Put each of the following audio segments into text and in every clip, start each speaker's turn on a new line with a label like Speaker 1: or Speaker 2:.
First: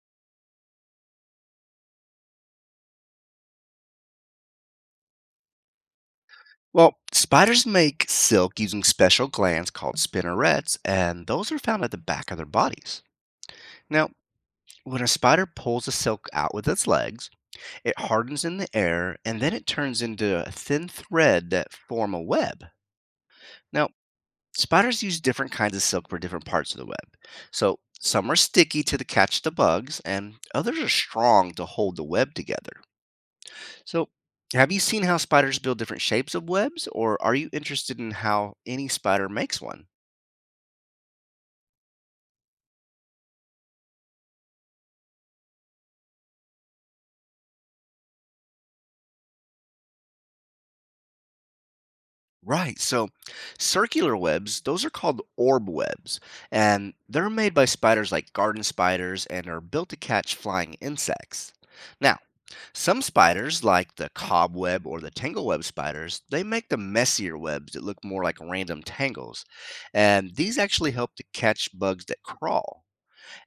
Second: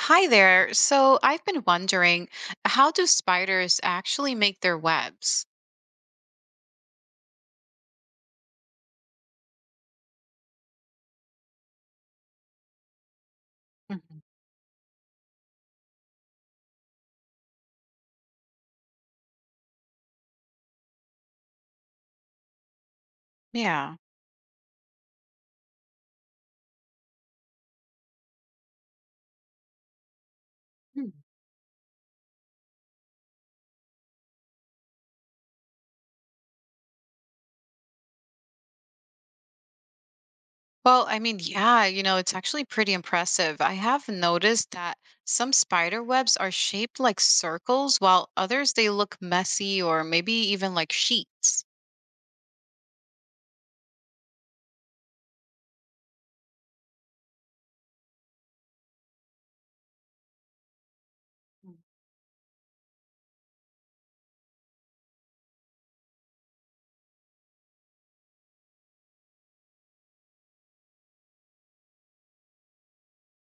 Speaker 1: Hi there. So I've been wondering, how do spiders actually make their webs?
Speaker 2: Well, spiders make silk using special glands called spinnerets, and those are found at the back of their bodies. Now,
Speaker 1: Mhm.
Speaker 2: when a spider pulls the silk out with its legs, it hardens in the air and then it turns into a thin thread that form a web. Now,
Speaker 1: Yeah.
Speaker 2: spiders use different kinds of silk for different parts of the web. So, some are sticky to the catch the bugs and others are
Speaker 1: Hmm.
Speaker 2: strong to hold the web together. So, have you seen how spiders build different shapes of webs or are you interested in how any spider makes one?
Speaker 1: Well, it's actually pretty impressive. I have noticed that some spider webs are shaped like circles, while others they look messy or maybe even like sheets.
Speaker 2: Right. So circular webs, those are called orb webs, and they're made by spiders like garden spiders and are built to catch flying insects. Now, some spiders, like the cobweb or the tangleweb spiders, they make the messier webs that look more like random tangles, and these actually help to catch bugs that crawl.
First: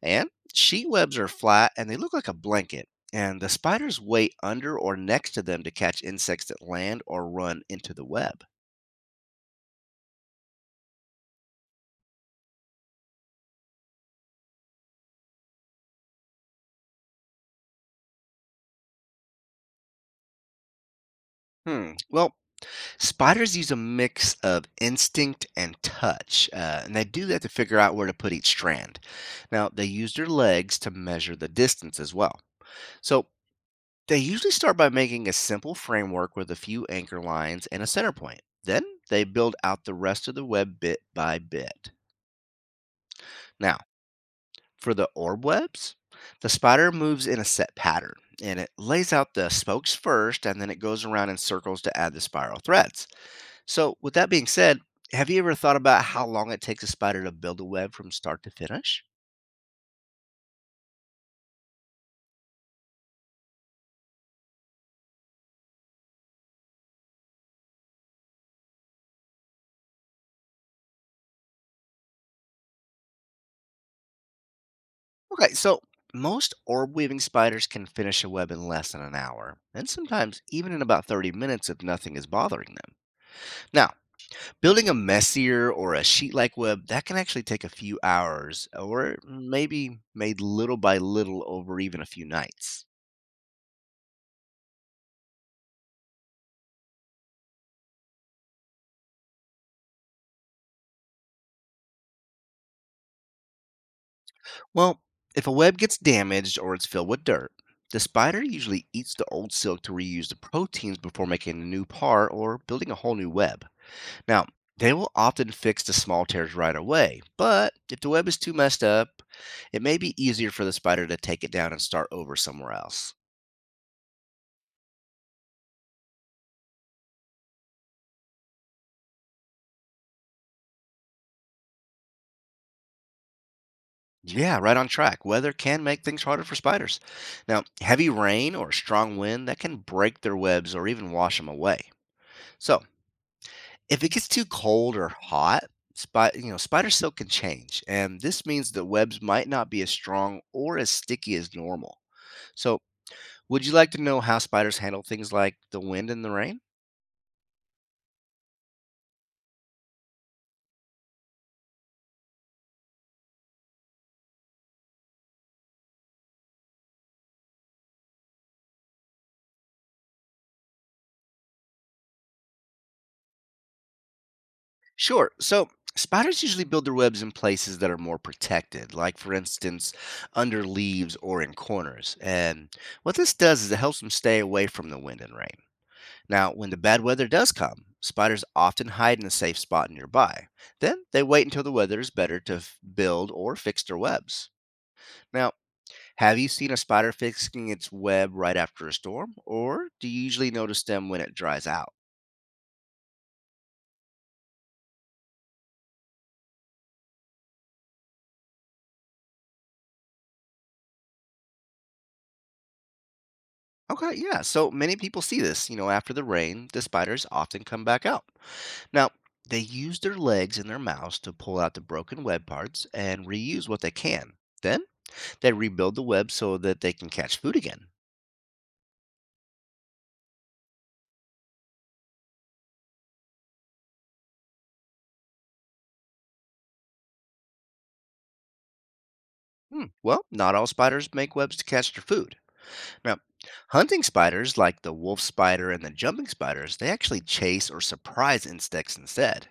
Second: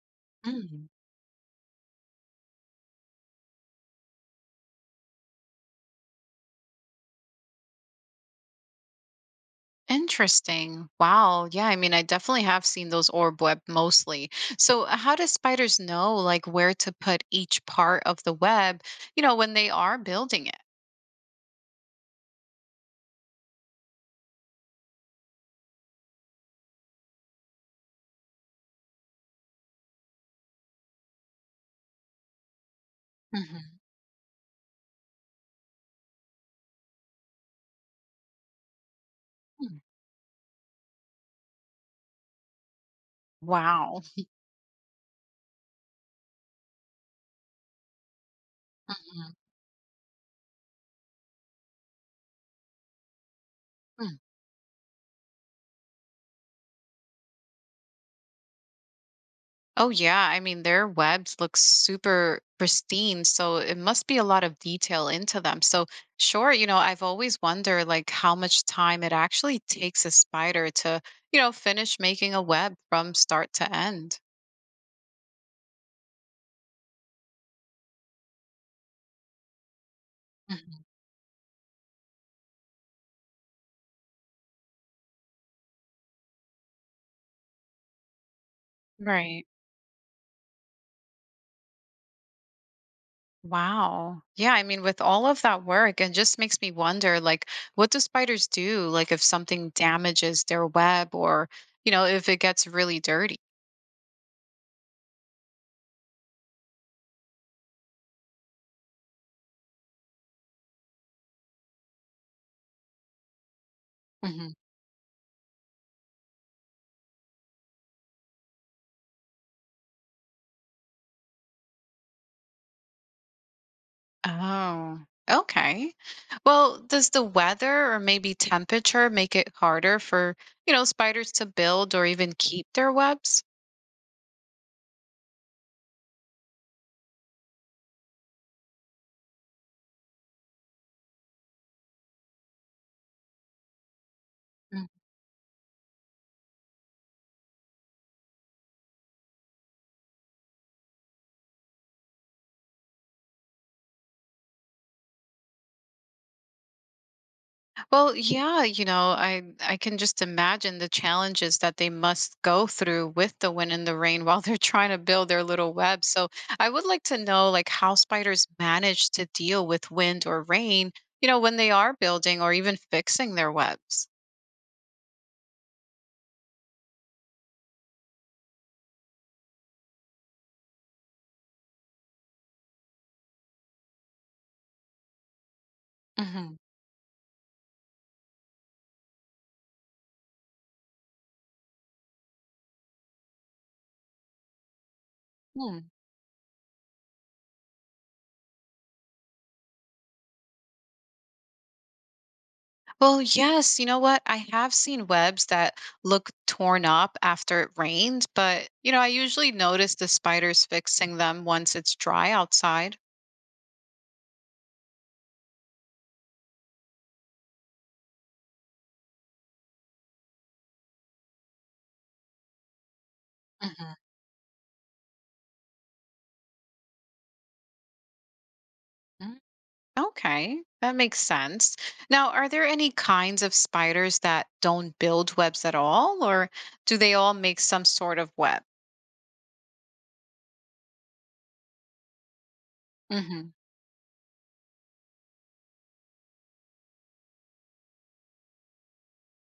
Speaker 2: And
Speaker 1: Mm.
Speaker 2: sheet webs are flat and they look like a blanket, and the spiders wait under or next to them to catch insects that land or run into the web.
Speaker 1: Interesting. Wow. Yeah, I mean, I definitely have seen those orb web mostly. So, how do spiders know like where to put each part of the web when they are building it?
Speaker 2: Hmm. Well, spiders use a mix of instinct and touch, and they do that to figure out where to put each strand. Now, they use their legs to measure the distance as well. So,
Speaker 1: Hmm.
Speaker 2: they usually start by making a simple framework with a few anchor lines and a center point. Then, they build out the rest of the web bit by bit. Now,
Speaker 1: Wow.
Speaker 2: for the orb webs, the spider moves in a set pattern and it lays out
Speaker 1: Mhm.
Speaker 2: the spokes first, and then it goes around in circles to add the spiral threads. So, with
Speaker 1: Mm.
Speaker 2: that being said, have you ever thought about how long it takes a spider to build a web from start to finish?
Speaker 1: Oh, yeah. I mean, their webs look super pristine, so it must be a lot of detail into them. So, sure, I've always wondered like how much time it actually takes a spider to finish making a web from start to end.
Speaker 2: Okay, so most orb weaving spiders can finish a web in less than an hour, and sometimes even in
Speaker 1: Mhm.
Speaker 2: about 30 minutes if nothing is bothering them. Now, building a messier or a sheet like web, that can actually take a few hours, or
Speaker 1: Right.
Speaker 2: maybe made little by little over even a few nights.
Speaker 1: Wow. Yeah, I mean, with all of that work, it just makes me wonder, like, what do spiders do? Like, if something damages their web or if it gets really dirty?
Speaker 2: Well, if a web gets damaged or it's filled with dirt, the spider usually eats the old silk to reuse the proteins before making a new part or building a whole new web. Now,
Speaker 1: Mhm.
Speaker 2: they will often fix the small tears right away, but if the web is too messed up, it may be easier for the spider to take it down and start over somewhere else.
Speaker 1: Oh, okay. Well, does the weather or maybe temperature make it harder for spiders to build or even keep their webs?
Speaker 2: Yeah, right on track. Weather can make things harder for spiders. Now, heavy rain or strong wind that can break their webs or even wash them away. So, if it gets too cold or hot, spot you know, spider silk can change, and this means that webs might not be as strong or as sticky as normal. So, would you like to know how spiders handle things like the wind and the rain?
Speaker 1: Well, yeah, I can just imagine the challenges that they must go through with the wind and the rain while they're trying to build their little web. So, I would like to know like how spiders manage to deal with wind or rain, when they are building or even fixing their webs.
Speaker 2: Sure. So, spiders usually build their webs in places that are more protected, like for instance, under leaves or in corners. And what this does is it helps them stay away from the wind and rain. Now,
Speaker 1: Hmm.
Speaker 2: when the bad weather does come, spiders often hide in a safe spot nearby. Then they wait until the weather is better to build or fix their webs. Now,
Speaker 1: Hmm.
Speaker 2: have you seen a spider fixing its web right after a storm, or do you usually notice them when it dries out?
Speaker 1: Well, yes, you know what? I have seen webs that look torn up after it rained, but I usually notice the spiders fixing them once it's dry outside.
Speaker 2: Okay, yeah, so many people see this. You know, after the rain, the spiders often come back out. Now, they use their legs and their mouths to pull out the broken web parts and reuse what they
Speaker 1: Mhm.
Speaker 2: can. Then they rebuild the web so that they can catch food again.
Speaker 1: Okay, that makes sense. Now, are there any kinds of spiders that don't build webs at all, or do they all make some sort of web?
Speaker 2: Hmm. Well, not all spiders make webs to catch their food. Now,
Speaker 1: Hmm.
Speaker 2: hunting spiders like the wolf spider and the jumping spiders, they actually chase or surprise insects instead.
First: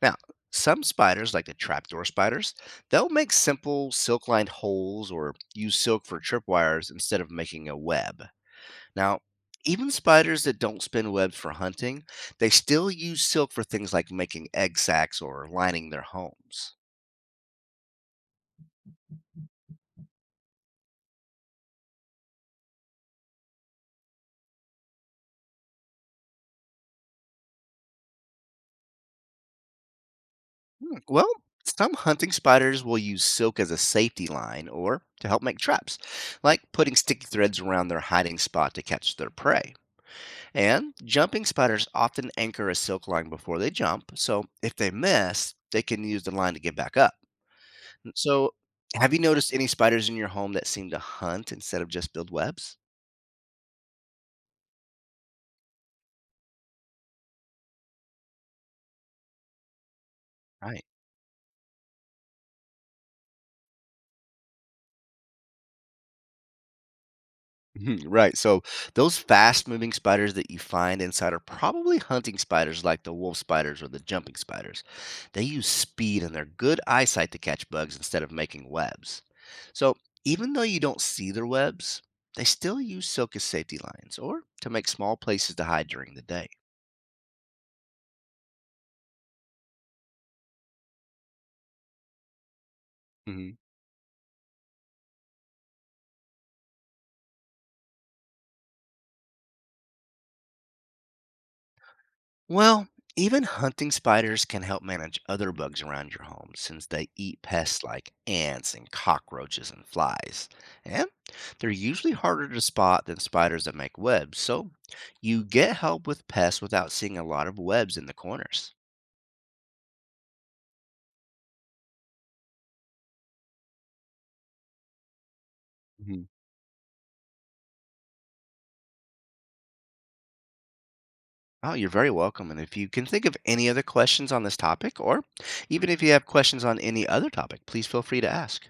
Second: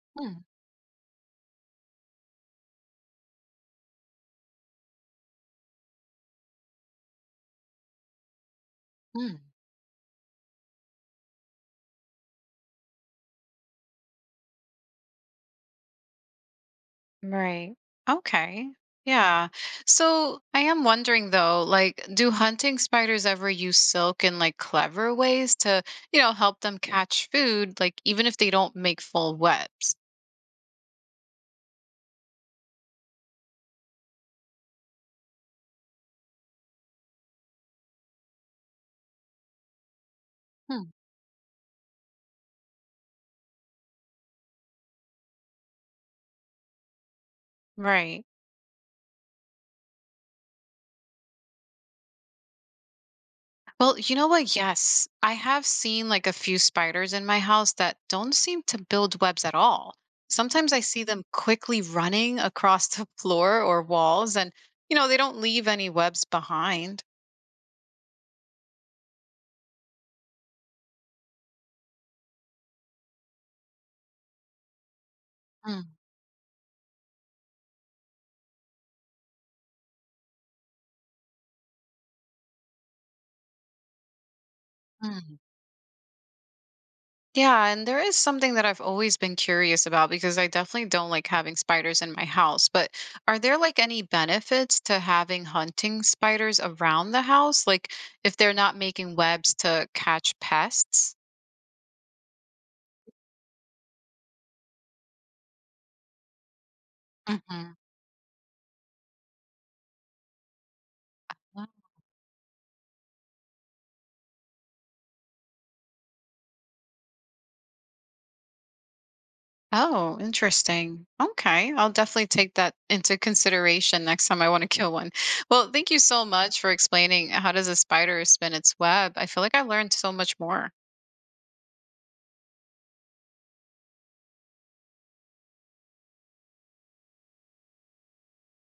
Speaker 2: Now, some spiders like the trapdoor spiders, they'll make simple silk-lined holes or use silk for tripwires instead of making a web. Now,
Speaker 1: Mm-hmm.
Speaker 2: even spiders that don't spin webs for hunting, they still use silk for things like making egg sacs or lining their homes.
Speaker 1: Right. Okay. Yeah. So I am wondering though, like, do hunting spiders ever use silk in like clever ways to help them catch food, like even if they don't make full webs?
Speaker 2: Well, some hunting spiders will use silk as a safety line or to help make traps, like putting sticky threads around their hiding spot to catch their prey.
Speaker 1: Hmm.
Speaker 2: And jumping spiders often anchor a silk line before they jump, so if they miss, they can use the line to get back up. Mm,
Speaker 1: Right.
Speaker 2: so, have you noticed any spiders in your home that seem to hunt instead of just build webs?
Speaker 1: Well, you know what? Yes, I have seen like a few spiders in my house that don't seem to build webs at all. Sometimes I
Speaker 2: Right.
Speaker 1: see them quickly running across the floor or walls, and they don't leave any webs behind.
Speaker 2: Mhm, right. So those fast moving spiders that you find inside are probably hunting spiders like the wolf spiders or the jumping spiders. They use speed and their good eyesight to catch bugs instead of making webs. So even though you don't see their webs, they still use silk as safety lines or to make small
Speaker 1: Mhm.
Speaker 2: places to hide during the day.
Speaker 1: Yeah, and there is something that I've always been curious about because I definitely don't like having spiders in my house. But are there like any benefits to having hunting spiders around the house? Like if they're not making webs to catch pests?
Speaker 2: Well, even hunting spiders can help manage other bugs around your home since they eat
Speaker 1: Hmm.
Speaker 2: pests like ants and cockroaches and flies. And they're usually harder to spot than spiders that make webs, so you get help with pests without seeing a lot of webs in the corners.
Speaker 1: Oh, interesting. Okay. I'll definitely take that into consideration next time I want to kill one. Well, thank you so
Speaker 2: Mhm.
Speaker 1: much for explaining how does a spider spin its web. I feel like I learned so much more.
Speaker 2: Oh, you're very welcome. And if you can think of any other questions on this topic, or even if you have questions on any other topic, please feel free to ask.